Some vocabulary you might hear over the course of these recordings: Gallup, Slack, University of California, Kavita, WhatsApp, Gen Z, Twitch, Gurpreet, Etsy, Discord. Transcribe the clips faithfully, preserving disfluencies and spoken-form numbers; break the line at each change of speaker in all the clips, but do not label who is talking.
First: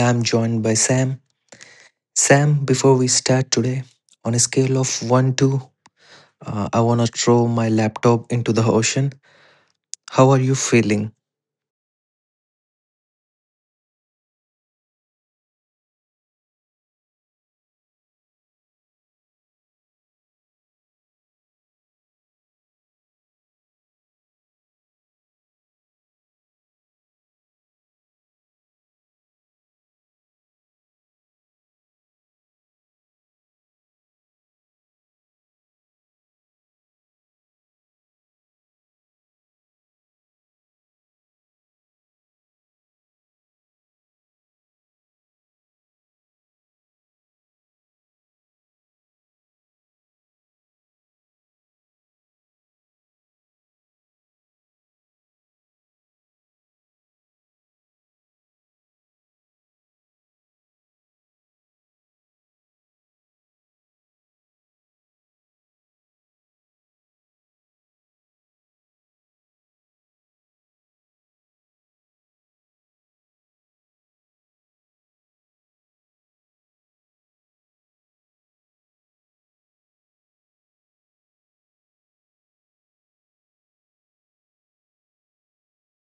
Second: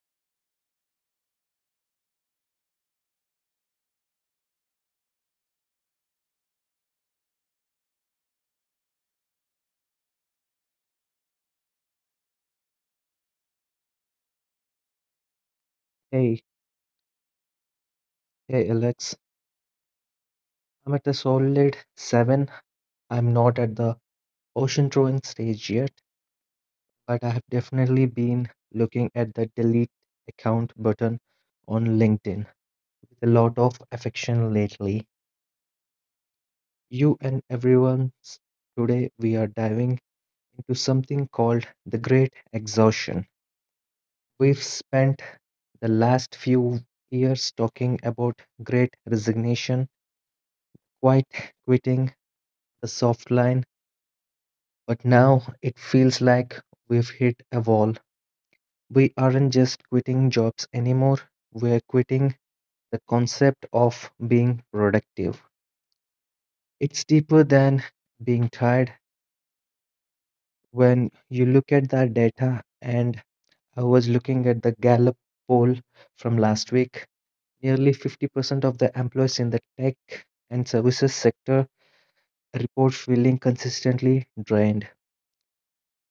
I'm joined by Sam. Sam, before we start today, on a scale of one to uh, I want to throw my laptop into the ocean, how are you feeling?
Hey, hey Alex, I'm at a solid seven. I'm not at the ocean throwing stage yet, but I have definitely been looking at the delete account button on LinkedIn with a lot of affection lately. You and everyone, today we are diving into something called the Great Exhaustion. We've spent the last few years talking about great resignation, quiet quitting, the soft But now it feels like we've hit a wall. We aren't just quitting jobs anymore, we're quitting the concept of being productive. It's deeper than being tired. When you look at the data, and I was looking at the Gallup poll from last week, nearly fifty percent of the employees in the tech and services sector report feeling consistently drained.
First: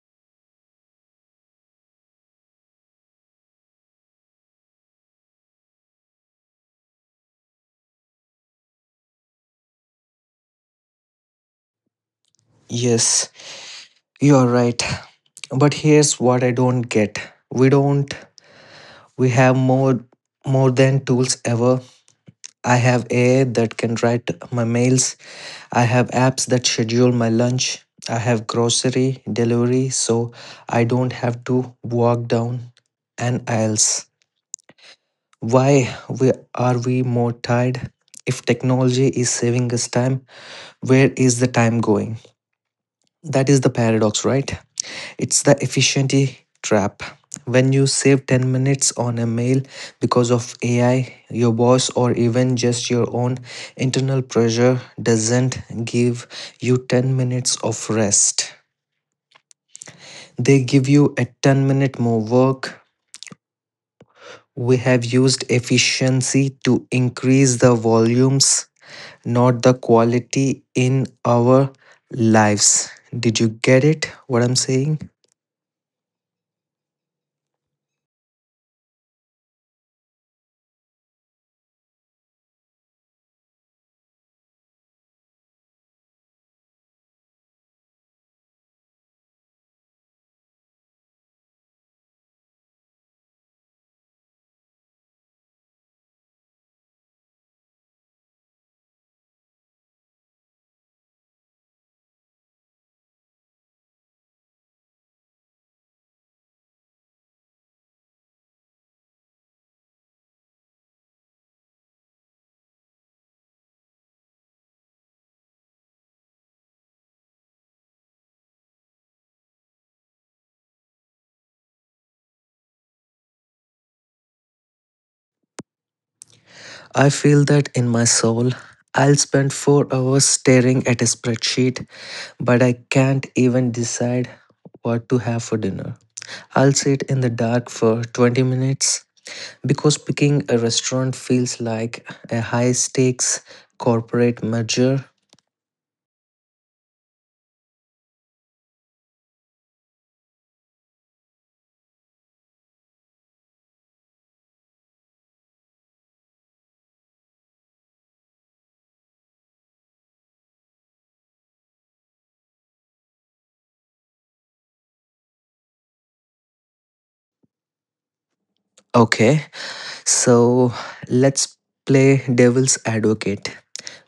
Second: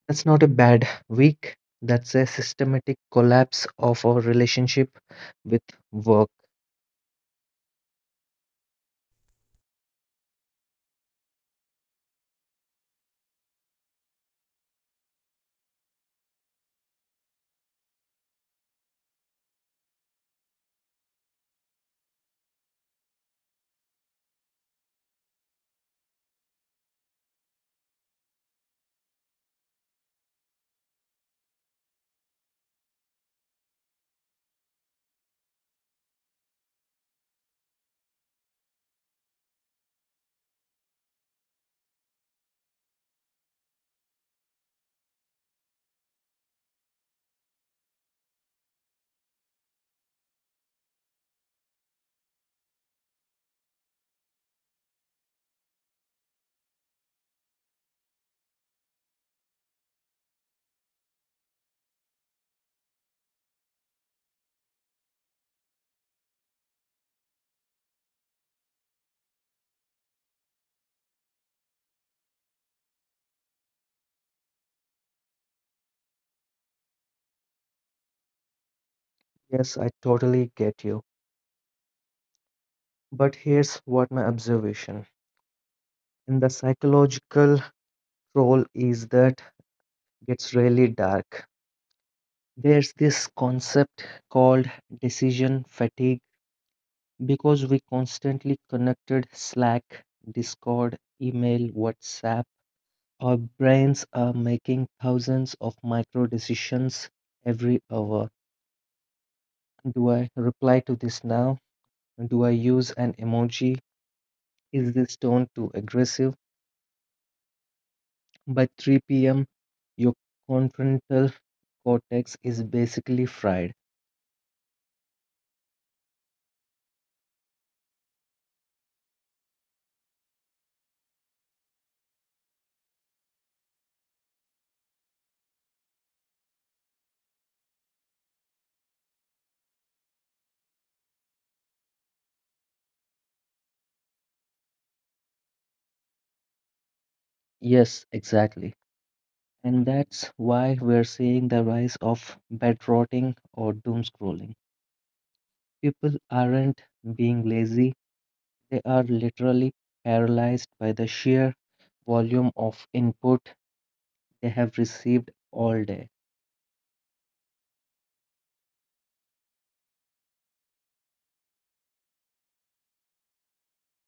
That's not a bad week. That's a systematic collapse of our relationship with work.
Yes, you are right. But here's what I don't get. We don't we have more more than tools ever. I have A I that can write my mails. I have apps that schedule my lunch. I have grocery delivery so I don't have to walk down an aisles. Why we are we more tired? If technology is saving us time, where is the time going? That is the paradox, right? It's the efficiency trap. When you save ten minutes on a mail because of A I, your boss, or even just your own internal pressure doesn't give you ten minutes of rest. They give you a ten minute more work. We have used efficiency to increase the volumes, not the quality in our lives. Did you get it? What I'm saying?
Yes, I totally get you. But here's what my observation in the psychological role is that gets really dark. There's this concept called decision fatigue because we constantly connected Slack, Discord, email, WhatsApp. Our brains are making thousands of micro decisions every hour. Do I reply to this now? Do I use an emoji? Is this tone too aggressive? By three p m, your confrontal cortex is basically fried.
I feel that in my soul. I'll spend four hours staring at a spreadsheet, but I can't even decide what to have for dinner. I'll sit in the dark for twenty minutes because picking a restaurant feels like a high stakes corporate merger.
Yes, exactly. And that's why we're seeing the rise of bed rotting or doom scrolling. People aren't being lazy, they are literally paralyzed by the sheer volume of input they have received all day.
Okay, so let's play devil's advocate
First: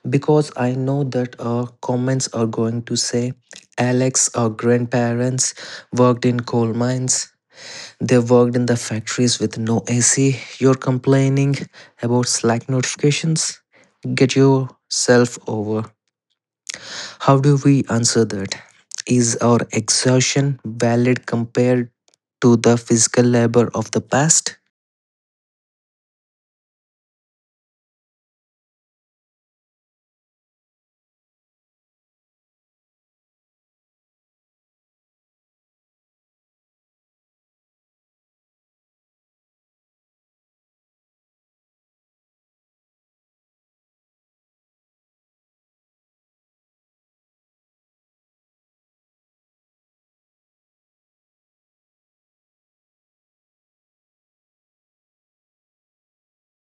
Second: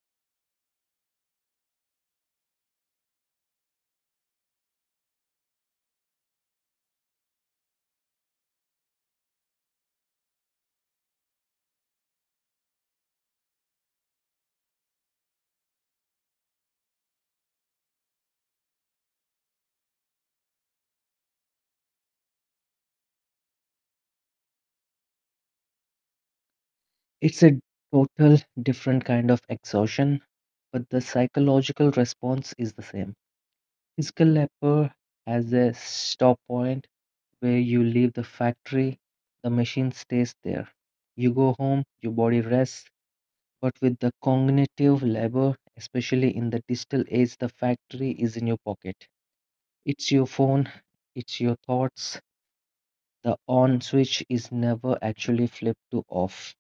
because I know that our comments are going to say Alex, our grandparents worked in coal mines. They worked in the factories with no A C. You're complaining about Slack notifications? Get yourself over. How do we answer that? Is our exhaustion valid compared to the physical labor of the past?
It's a total different kind of exhaustion, but the psychological response is the same. Physical labor has a stop point where you leave the factory, the machine stays there. You go home, your body rests, but with the cognitive labor, especially in the digital age, the factory is in your pocket. It's your phone, it's your thoughts. The on switch is never actually flipped to off.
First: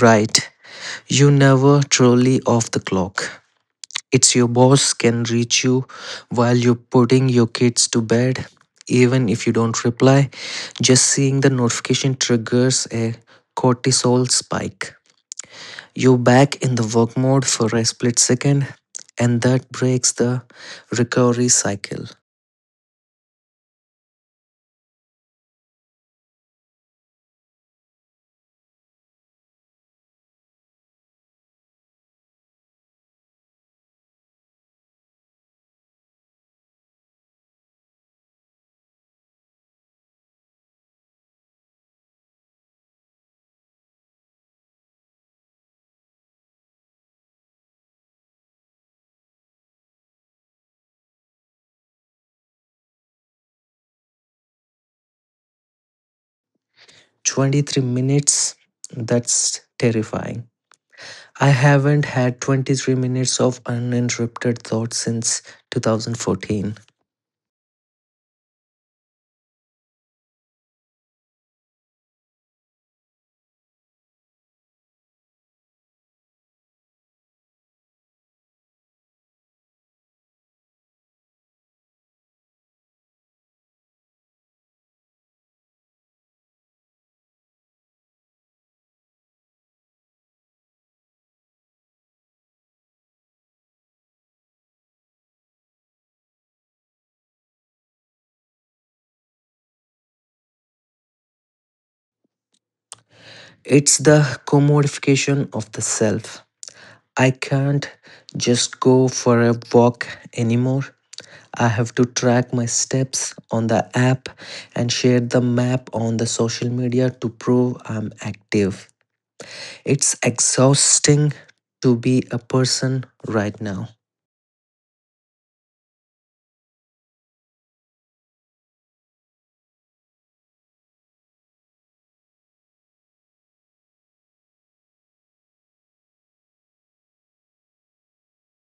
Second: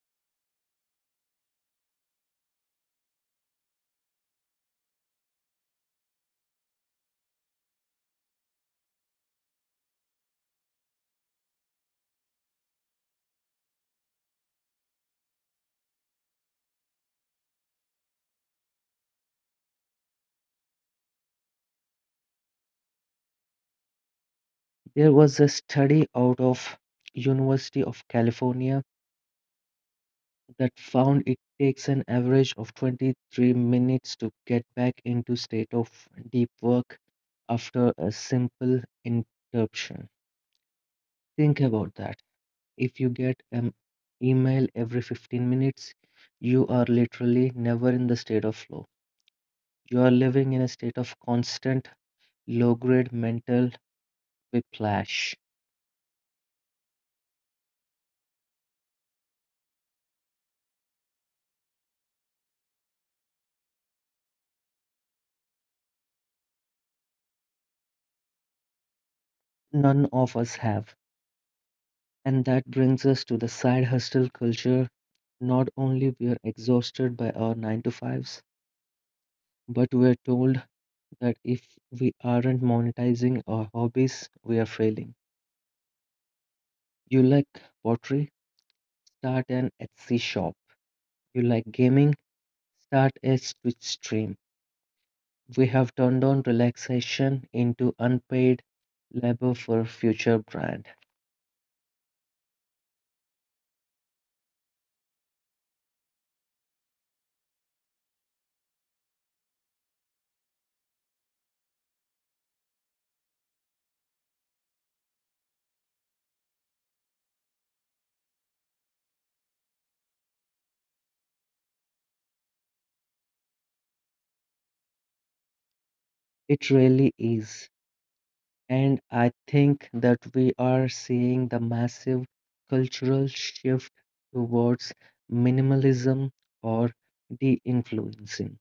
Right. You never truly off the clock. It's your boss can reach you while you're putting your kids to bed. Even if you don't reply, just seeing the notification triggers a cortisol spike. You back in the work mode for a split second, and that breaks the recovery cycle.
There was a study out of University of California that found it takes an average of twenty-three minutes to get back into state of deep work after a simple interruption. Think about that. If you get an email every fifteen minutes, you are literally never in the state of flow. You are living in a state of constant low grade mental whiplash.
twenty-three minutes, that's terrifying. I haven't had twenty-three minutes of uninterrupted thought since two thousand fourteen.
None of us have. And that brings us to the side hustle culture. Not only we are exhausted by our nine to fives, but we are told that if we aren't monetizing our hobbies, we are failing. You like pottery? Start an Etsy shop. You like gaming? Start a Twitch stream. We have turned on relaxation into unpaid labor for future brand.
It's the commodification of the self. I can't just go for a walk anymore. I have to track my steps on the app and share the map on the social media to prove I'm active. It's exhausting to be a person right now,
It really is. And I think that we are seeing the massive cultural shift towards minimalism or de influencing.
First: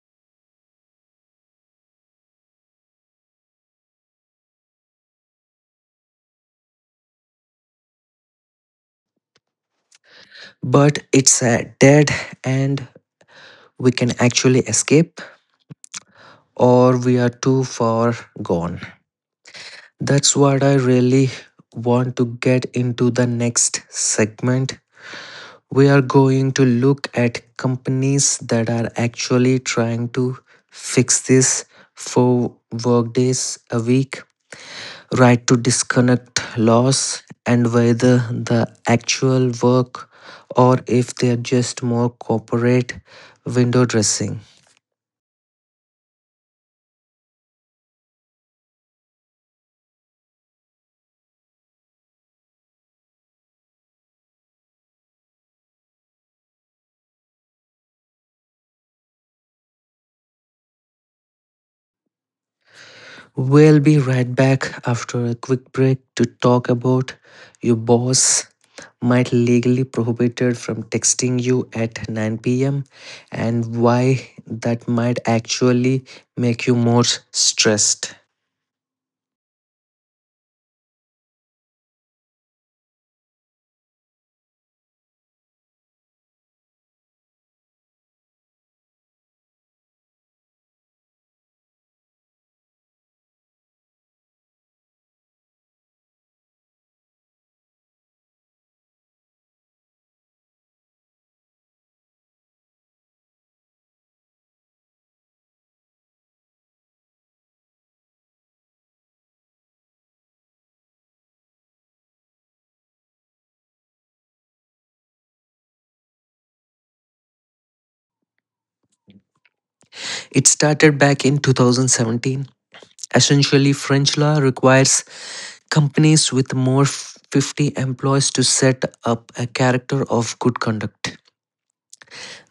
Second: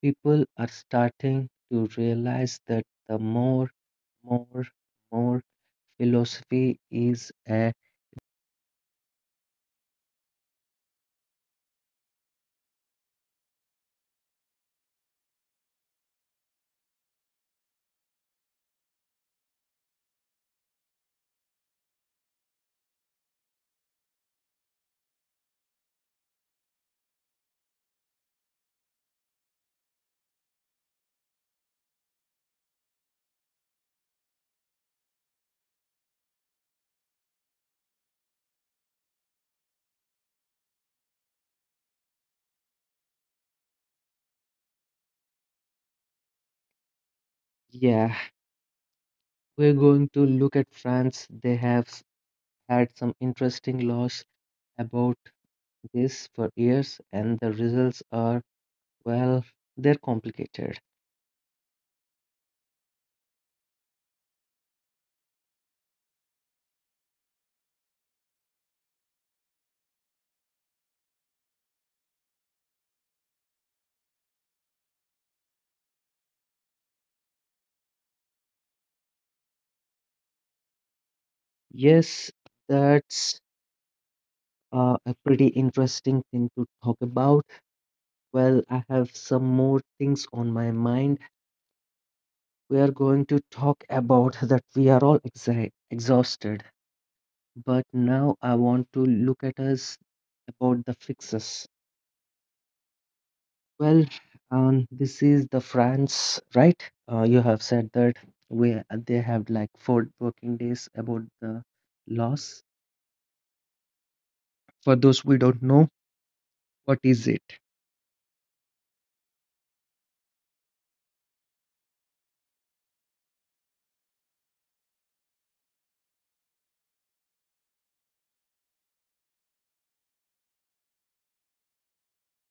People are starting to realize that the more, more, more philosophy is a
but it's uh, dead and we can actually escape or we are too far gone. That's what I really want to get into the next segment. We are going to look at companies that are actually trying to fix this four workdays a week, right to disconnect laws, and whether the actual work or if they're just more corporate window dressing.
yeah. We're going to look at France. They have s- had some interesting laws about this for years, and the results are, well, they're complicated.
We'll be right back after a quick break to talk about your boss might legally prohibited from texting you at nine p m and why that might actually make you more stressed.
Yes, that's uh, a pretty interesting thing to talk about. Well, I have some more things on my mind. We are going to talk about that we are all exi exhausted, but now I want to look at us about the fixes. Well, um, this is the France, right? Uh, you have said that we they have like four working days about the loss. For those we don't know, what is it?
It started back in two thousand seventeen. Essentially, French law requires companies with more fifty employees to set up a character of good conduct.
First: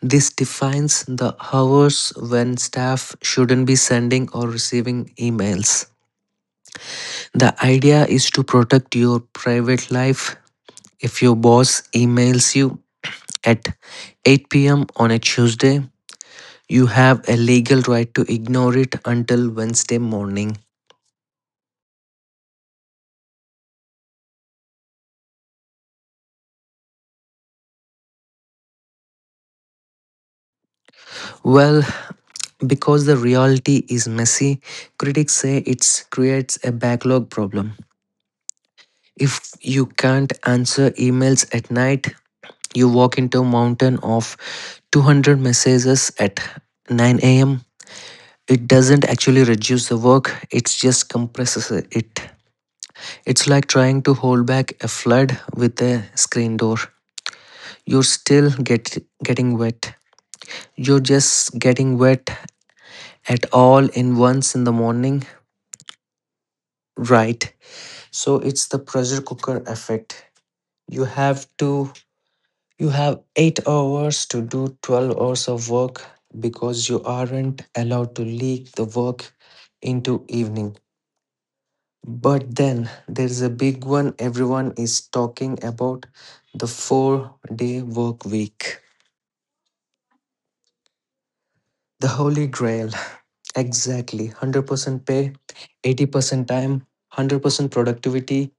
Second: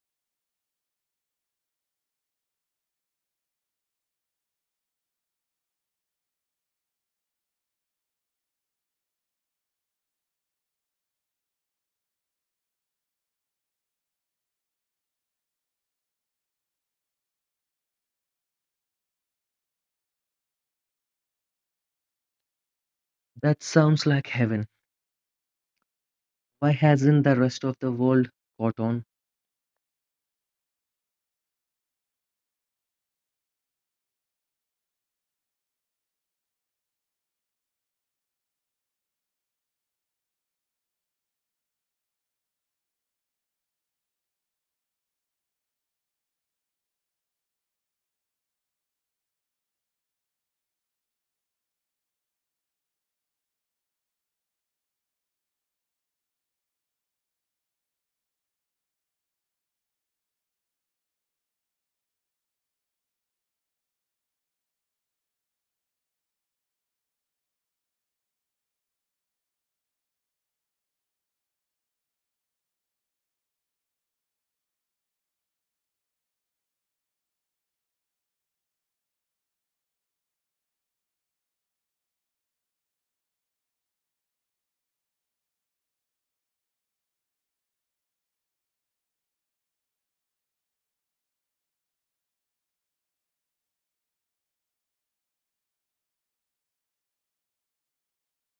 This defines the hours when staff shouldn't be sending or receiving emails. The idea is to protect your private life. If your boss emails you at eight p m on a Tuesday, you have a legal right to ignore it until Wednesday morning.
That sounds like heaven. Why hasn't the rest of the world caught on?
Well, because the reality is messy, critics say it creates a backlog problem. If you can't answer emails at night, you walk into a mountain of two hundred messages at nine a m. It doesn't actually reduce the work, it just compresses it. It's like trying to hold back a flood with a screen door. You're still get, getting wet. You're just getting wet at all in once in the morning, right? So it's the pressure cooker effect. You have to You have eight hours to do twelve hours of work because you aren't allowed to leak the work into evening. But then there's a big one everyone is talking about the four day work week. The holy grail. Exactly. one hundred percent pay, eighty percent time, one hundred percent productivity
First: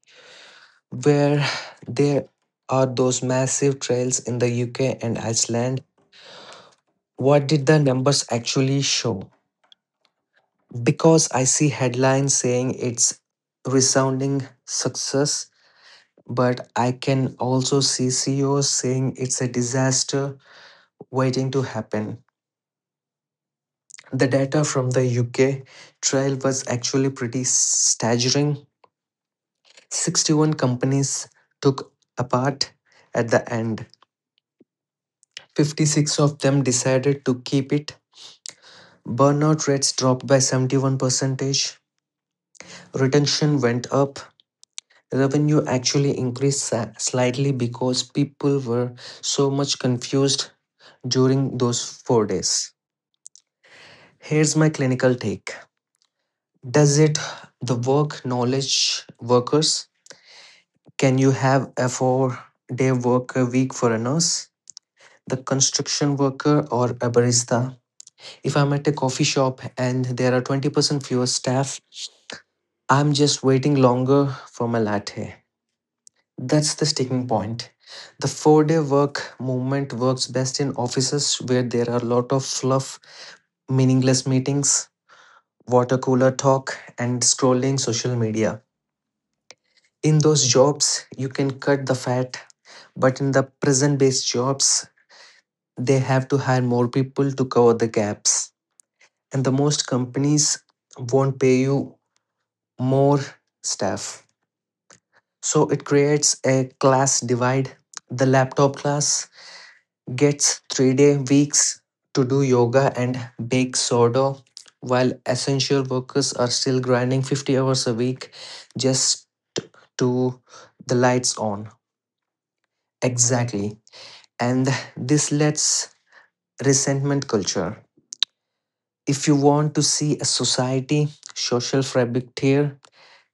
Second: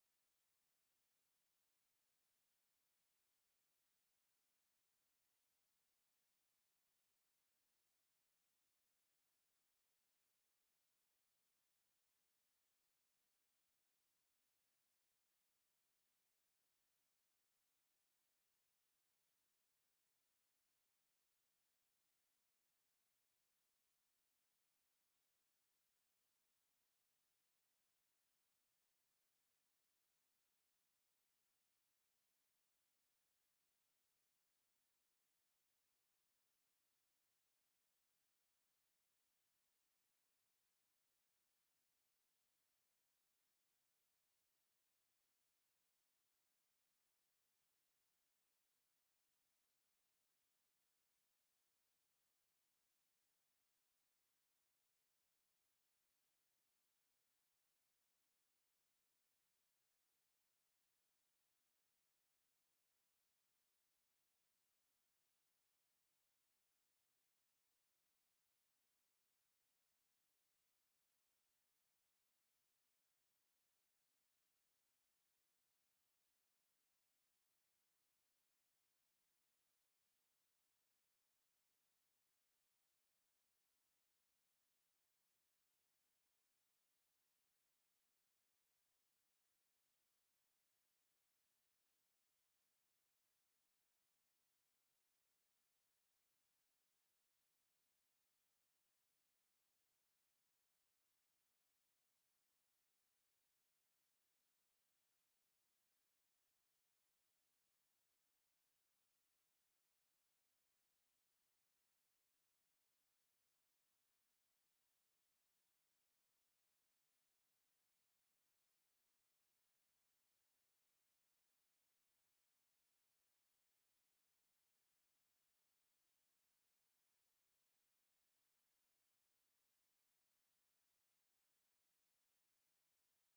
where there are those massive trails in the U K and Iceland. What did the numbers actually show? Because I see headlines saying it's resounding success, but I can also see C E Os saying it's a disaster waiting to happen. The data from the U K trial was actually pretty staggering. sixty-one companies took apart at the end. fifty-six of them decided to keep it. Burnout rates dropped by seventy-one percentage. Retention went up. Revenue actually increased sa- slightly because people were so much confused during those four days. Here's my clinical take. Does it the work knowledge workers? Can you have a four day work a week for a nurse? The construction worker or a barista? If I'm at a coffee shop and there are twenty percent fewer staff, I'm just waiting longer for my latte. That's the sticking point. The four day work movement works best in offices where there are a lot of fluff, meaningless meetings, water cooler talk, and scrolling social media. In those jobs, you can cut the fat, but in the present based jobs, they have to hire more people to cover the gaps. And the most companies won't pay you more staff. So it creates a class divide, the laptop class gets three day weeks to do yoga and bake soda, while essential workers are still grinding fifty hours a week just to the lights on. Exactly. And this lets resentment culture. If you want to see a society social fabric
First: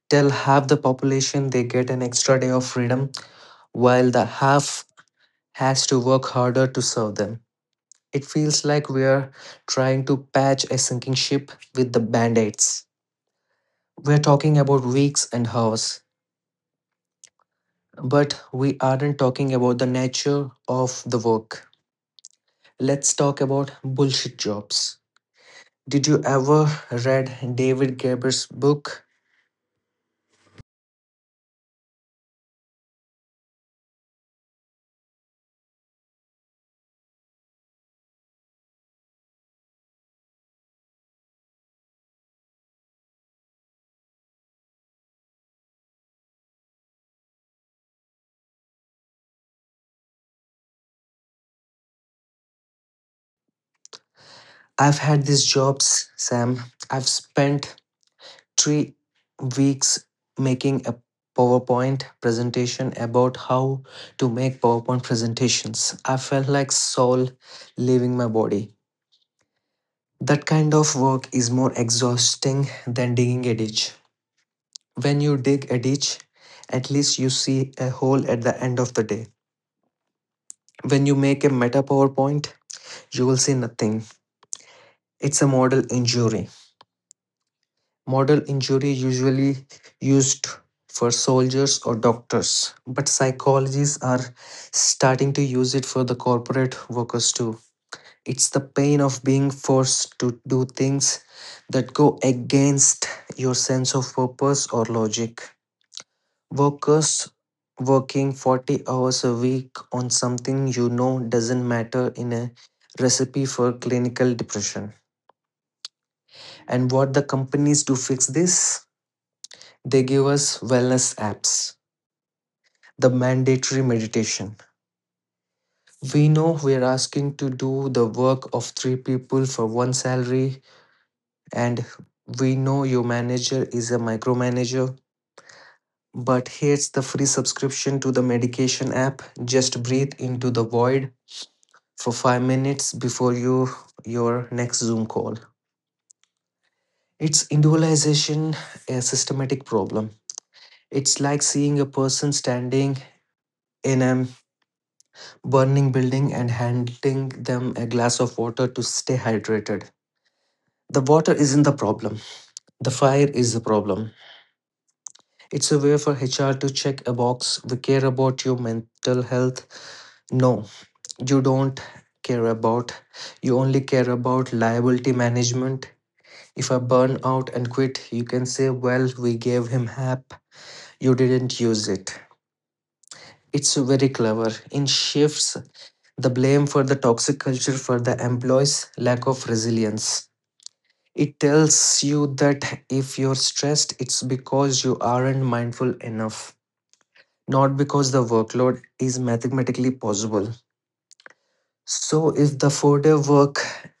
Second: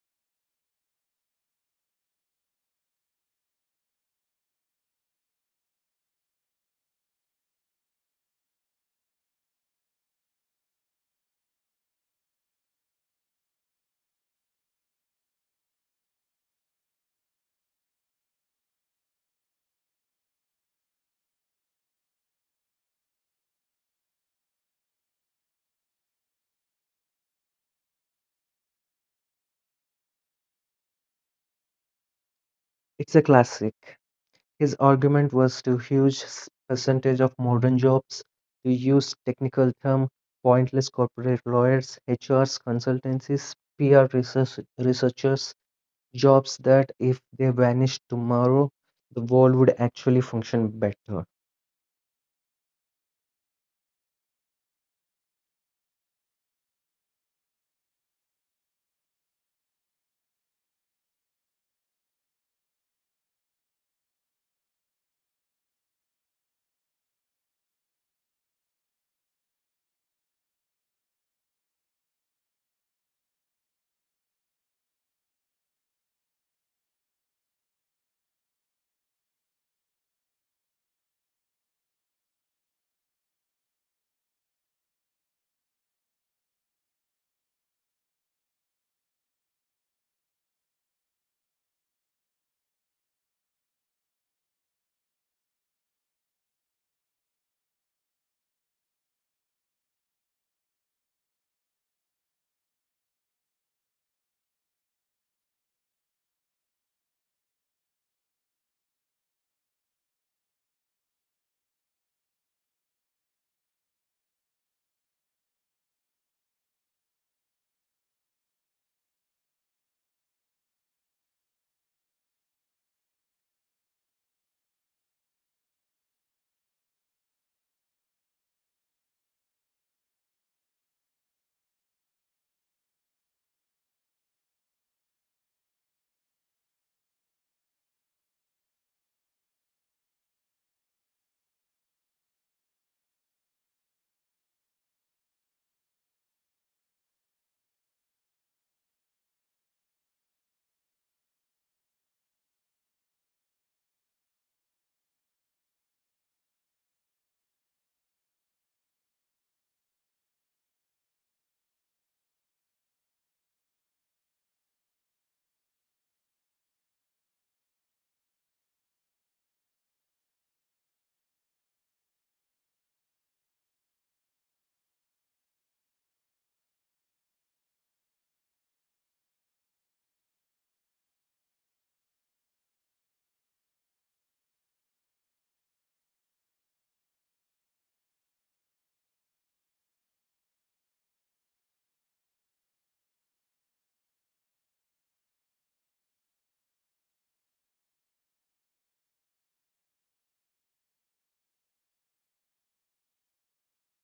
tell half the population they get an extra day of freedom while the half has to work harder to serve them. It feels like we're trying to patch a sinking ship with the band aids. We're talking about weeks and hours, but we aren't talking about the nature of the work. Let's talk about bullshit jobs. Did you ever read David Graeber's book?
It's a classic. His argument was to huge s- percentage of modern jobs, to use technical term, pointless corporate lawyers, H Rs, consultancies, P R research, researchers, jobs that if they vanished tomorrow, the world would actually function better.
I've had these jobs, Sam. I've spent three weeks making a PowerPoint presentation about how to make PowerPoint presentations. I felt like soul leaving my body. That kind of work is more exhausting than digging a ditch. When you dig a ditch, at least you see a hole at the end of the day. When you make a meta PowerPoint, you will see nothing. It's a model injury. Model injury usually used for soldiers or doctors, but psychologists are starting to use it for the corporate workers too. It's the pain of being forced to do things that go against your sense of purpose or logic. Workers working forty hours a week on something you know doesn't matter in a recipe for clinical depression. And what the companies do fix this? They give us wellness apps, the mandatory meditation. We know we're asking to do the work of three people for one salary, and we know your manager is a micromanager. But here's the free subscription to the medication app. Just breathe into the void for five minutes before you your next Zoom call. It's individualization, a systematic problem. It's like seeing a person standing in a burning building and handing them a glass of water to stay hydrated. The water isn't the problem. The fire is the problem. It's a way for H R to check a box. We care about your mental health. No, you don't care about. You only care about liability management. If I burn out and quit, you can say, well, we gave him H A P. You didn't use it. It's very clever. In shifts, the blame for the toxic culture for the employees' lack of resilience. It tells you that if you're stressed, it's because you aren't mindful enough, not because the workload is mathematically possible. So, if the four day work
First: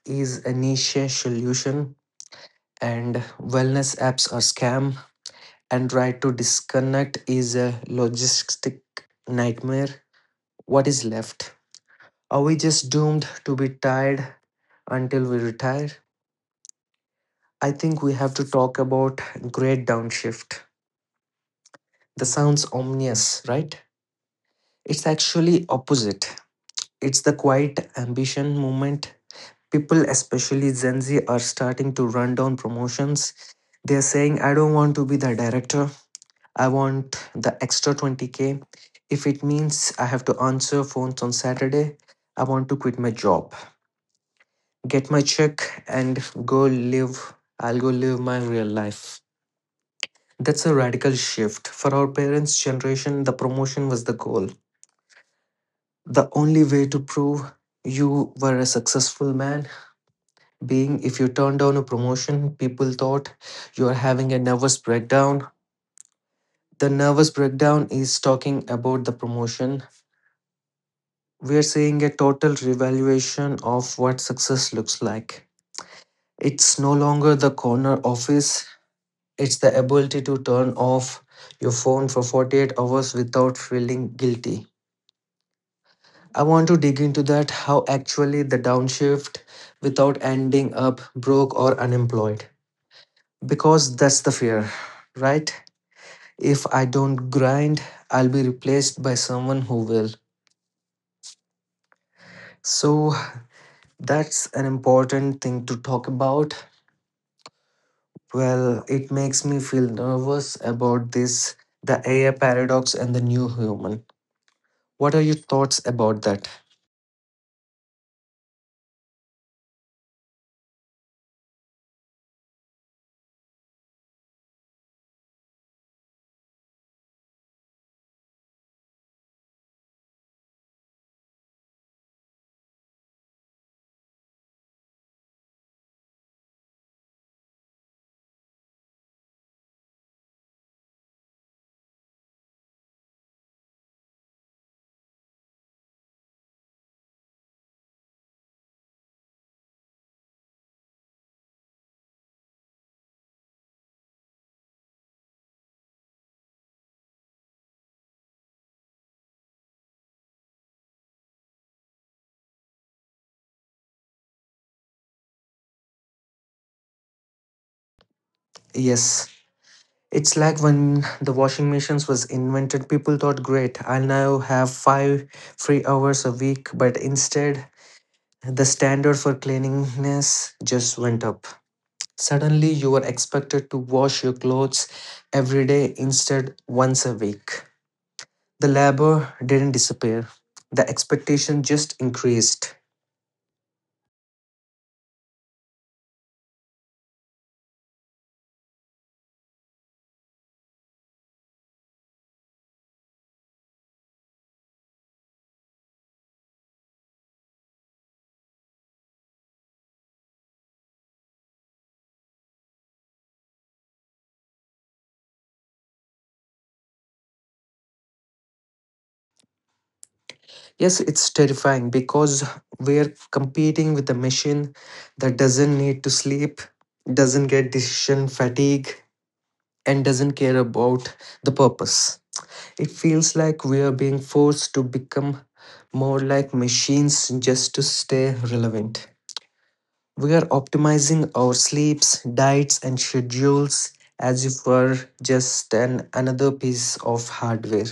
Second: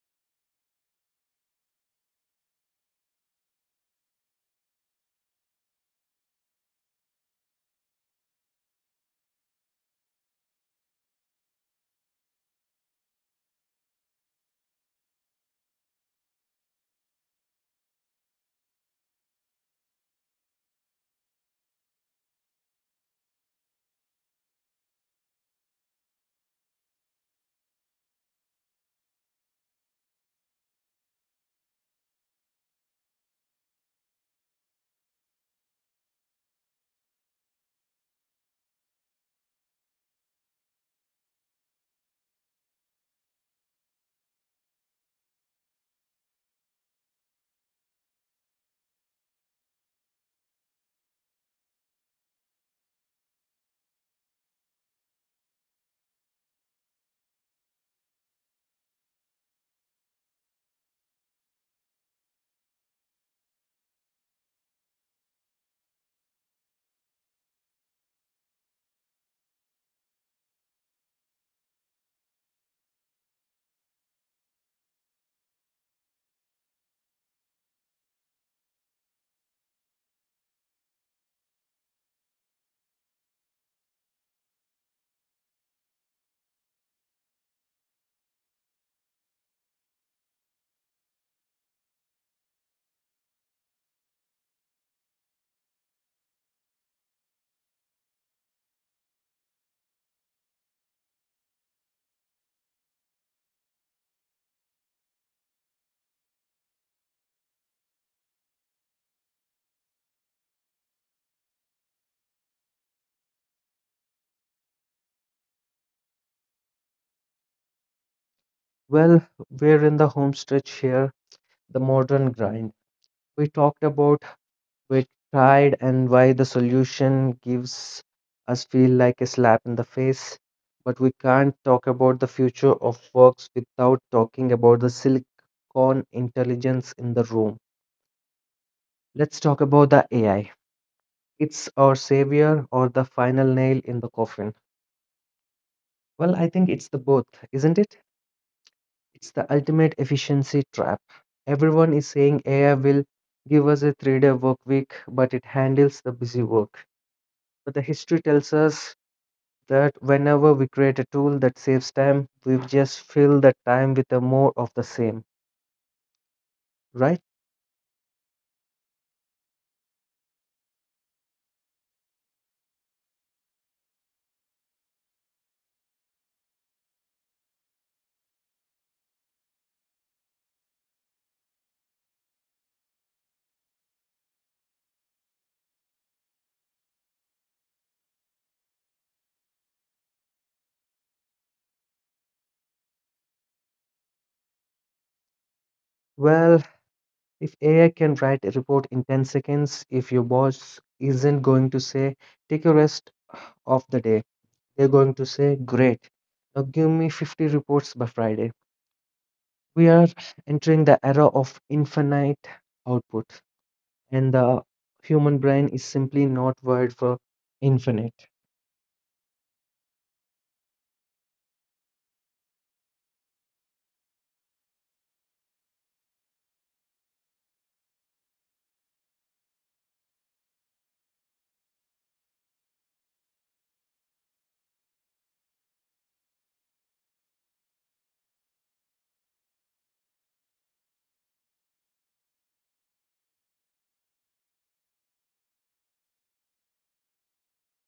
is a niche solution and wellness apps are scam and try to disconnect is a logistic nightmare, what is left? Are we just doomed to be tired until we retire? I think we have to talk about great downshift. That sounds ominous, right? It's actually opposite. It's the quiet ambition movement. People, especially Gen Z, are starting to run down promotions. They're saying, I don't want to be the director. I want the extra twenty k. If it means I have to answer phones on Saturday, I want to quit my job, get my check, and go live. I'll go live my real life. That's a radical shift. For our parents' generation, the promotion was the goal. The only way to prove you were a successful man being if you turned down a promotion, people thought you are having a nervous breakdown. The nervous breakdown is talking about the promotion. We are seeing a total revaluation of what success looks like. It's no longer the corner office, it's the ability to turn off your phone for forty-eight hours without feeling guilty. I want to dig into that how actually the downshift without ending up broke or unemployed. Because that's the fear, right? If I don't grind, I'll be replaced by someone who will. So that's an important thing to talk about. Well, it makes me feel nervous about this the A I paradox and the new human. What are your thoughts about that?
Well, we're in the home stretch here, the modern grind. We talked about we tried and why the solution gives us feel like a slap in the face, but we can't talk about the future of works without talking about the silicon intelligence in the room. Let's talk about the AI. It's our savior or the final nail in the coffin? Well, I think it's the both, isn't it? It's the ultimate efficiency trap. Everyone is saying AI will give us a three day work week but it handles the busy work. But the history tells us that whenever we create a tool that saves time, we've just filled that time with a more of the same, right?
Yes. It's like when the washing machines was invented, people thought, great, I'll now have five free hours a week. But instead, the standard for cleanliness just went up. Suddenly, you were expected to wash your clothes every day instead once a week. The labor didn't disappear. The expectation just increased.
Well, if A I can write a report in ten seconds, if your boss isn't going to say, take a rest of the day, they're going to say, great, now give me fifty reports by Friday. We are entering the era of infinite output, and the human brain is simply not wired for infinite.
Yes, it's terrifying because we're competing with a machine that doesn't need to sleep, doesn't get decision fatigue, and doesn't care about the purpose. It feels like we are being forced to become more like machines just to stay relevant. We are optimizing our sleeps, diets, and schedules as if we're just an another piece of hardware.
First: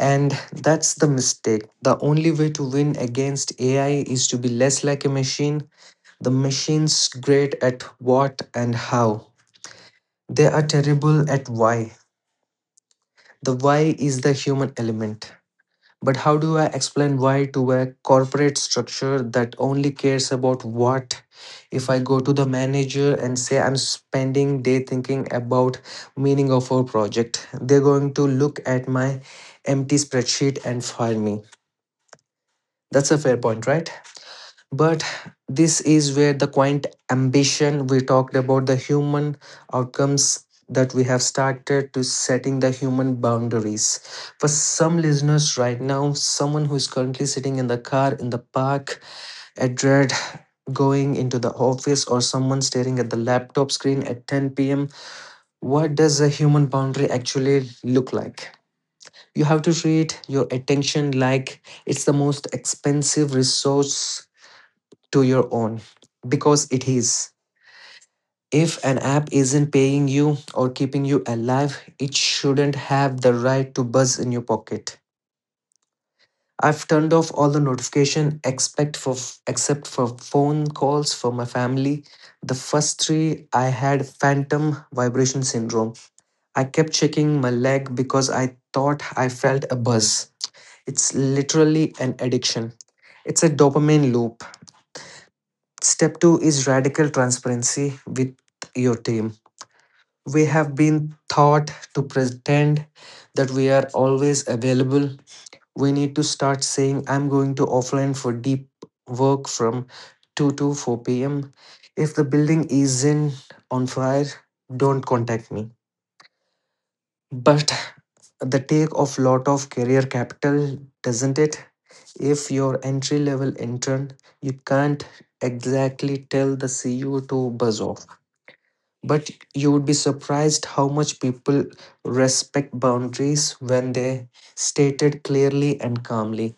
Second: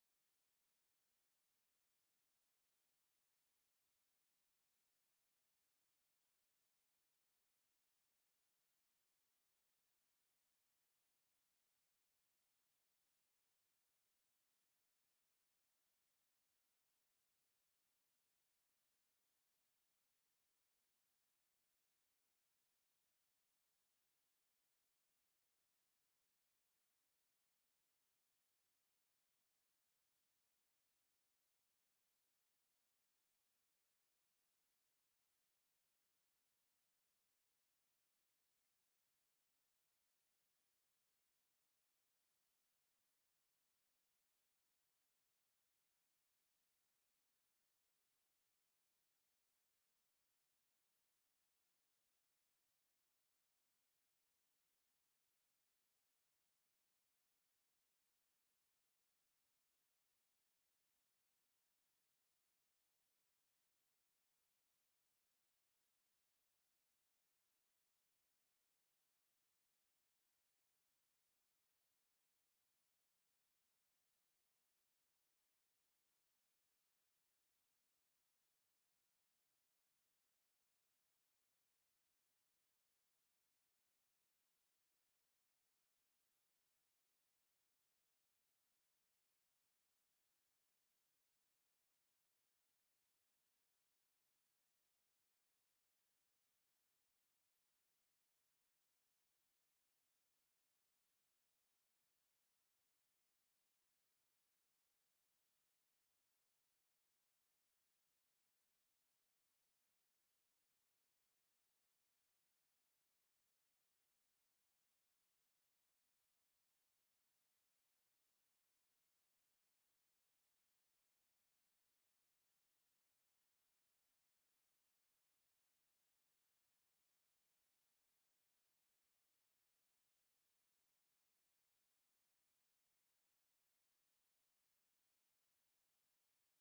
And that's the mistake. The only way to win against A I is to be less like a machine. The machine's great at what and how. They are terrible at why. The why is the human element. But how do I explain why to a corporate structure that only cares about what? If I go to the manager and say I'm spending day thinking about meaning of our project, they're going to look at my empty spreadsheet and fire me. That's a fair point, right? But this is where the quaint ambition we talked about the human outcomes that we have started to setting the human boundaries. For some listeners right now, someone who is currently sitting in the car, in the park, at dread, going into the office, or someone staring at the laptop screen at ten p m, what does a human boundary actually look like? You have to treat your attention like it's the most expensive resource to your own because it is. If an app isn't paying you or keeping you alive, it shouldn't have the right to buzz in your pocket. I've turned off all the notification except for except for phone calls for my family. The first three I had phantom vibration syndrome. I kept checking my leg because I thought I felt a buzz. It's literally an addiction. It's a dopamine loop. Step two is radical transparency with your team. We have been taught to pretend that we are always available. We need to start saying, I'm going to offline for deep work from two to four p m. If the building isn't on fire, don't contact me. But the take off lot of career capital, doesn't it? If you're entry level intern, you can't exactly tell the C E O to buzz off. But you would be surprised how much people respect boundaries when they stated clearly and calmly.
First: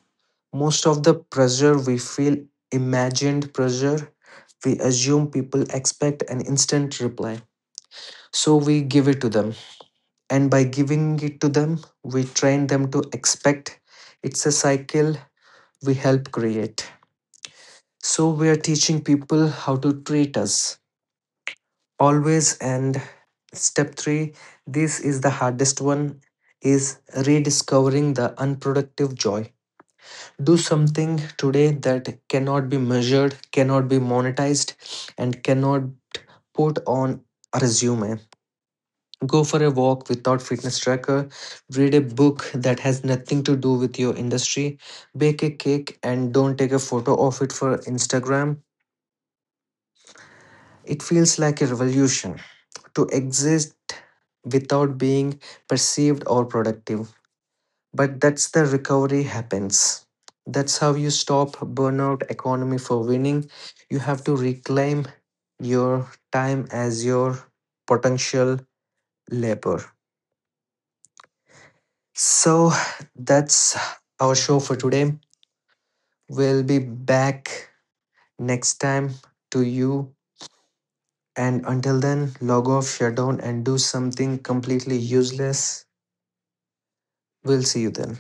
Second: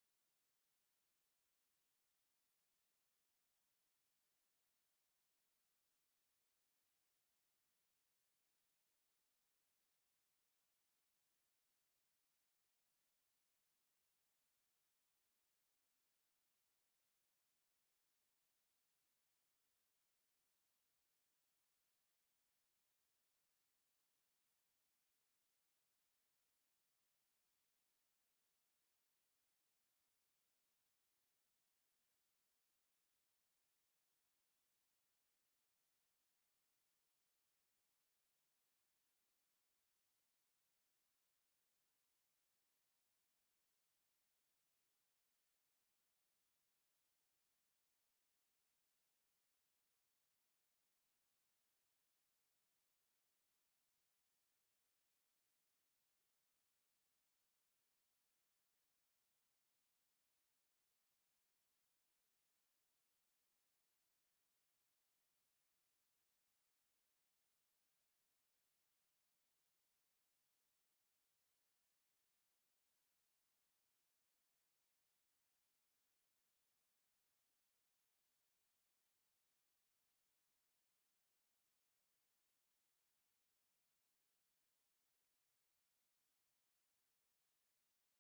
Most of the pressure we feel imagined pressure, we assume people expect an instant reply. So we give it to them. And by giving it to them, we train them to expect. It's a cycle we help create. So we are teaching people how to treat us always, and step three, this is the hardest one, is rediscovering the unproductive joy. Do something today that cannot be measured, cannot be monetized, and cannot put on a resume. Go for a walk without fitness tracker. Read a book that has nothing to do with your industry. Bake a cake and don't take a photo of it for Instagram. It feels like a revolution to exist without being perceived or productive. But that's the recovery happens. That's how you stop burnout economy for winning. You have to reclaim your time as your potential labor. So that's our show for today. We'll be back next time to you. And until then, log off, shut down, and do something completely useless. We'll see you then.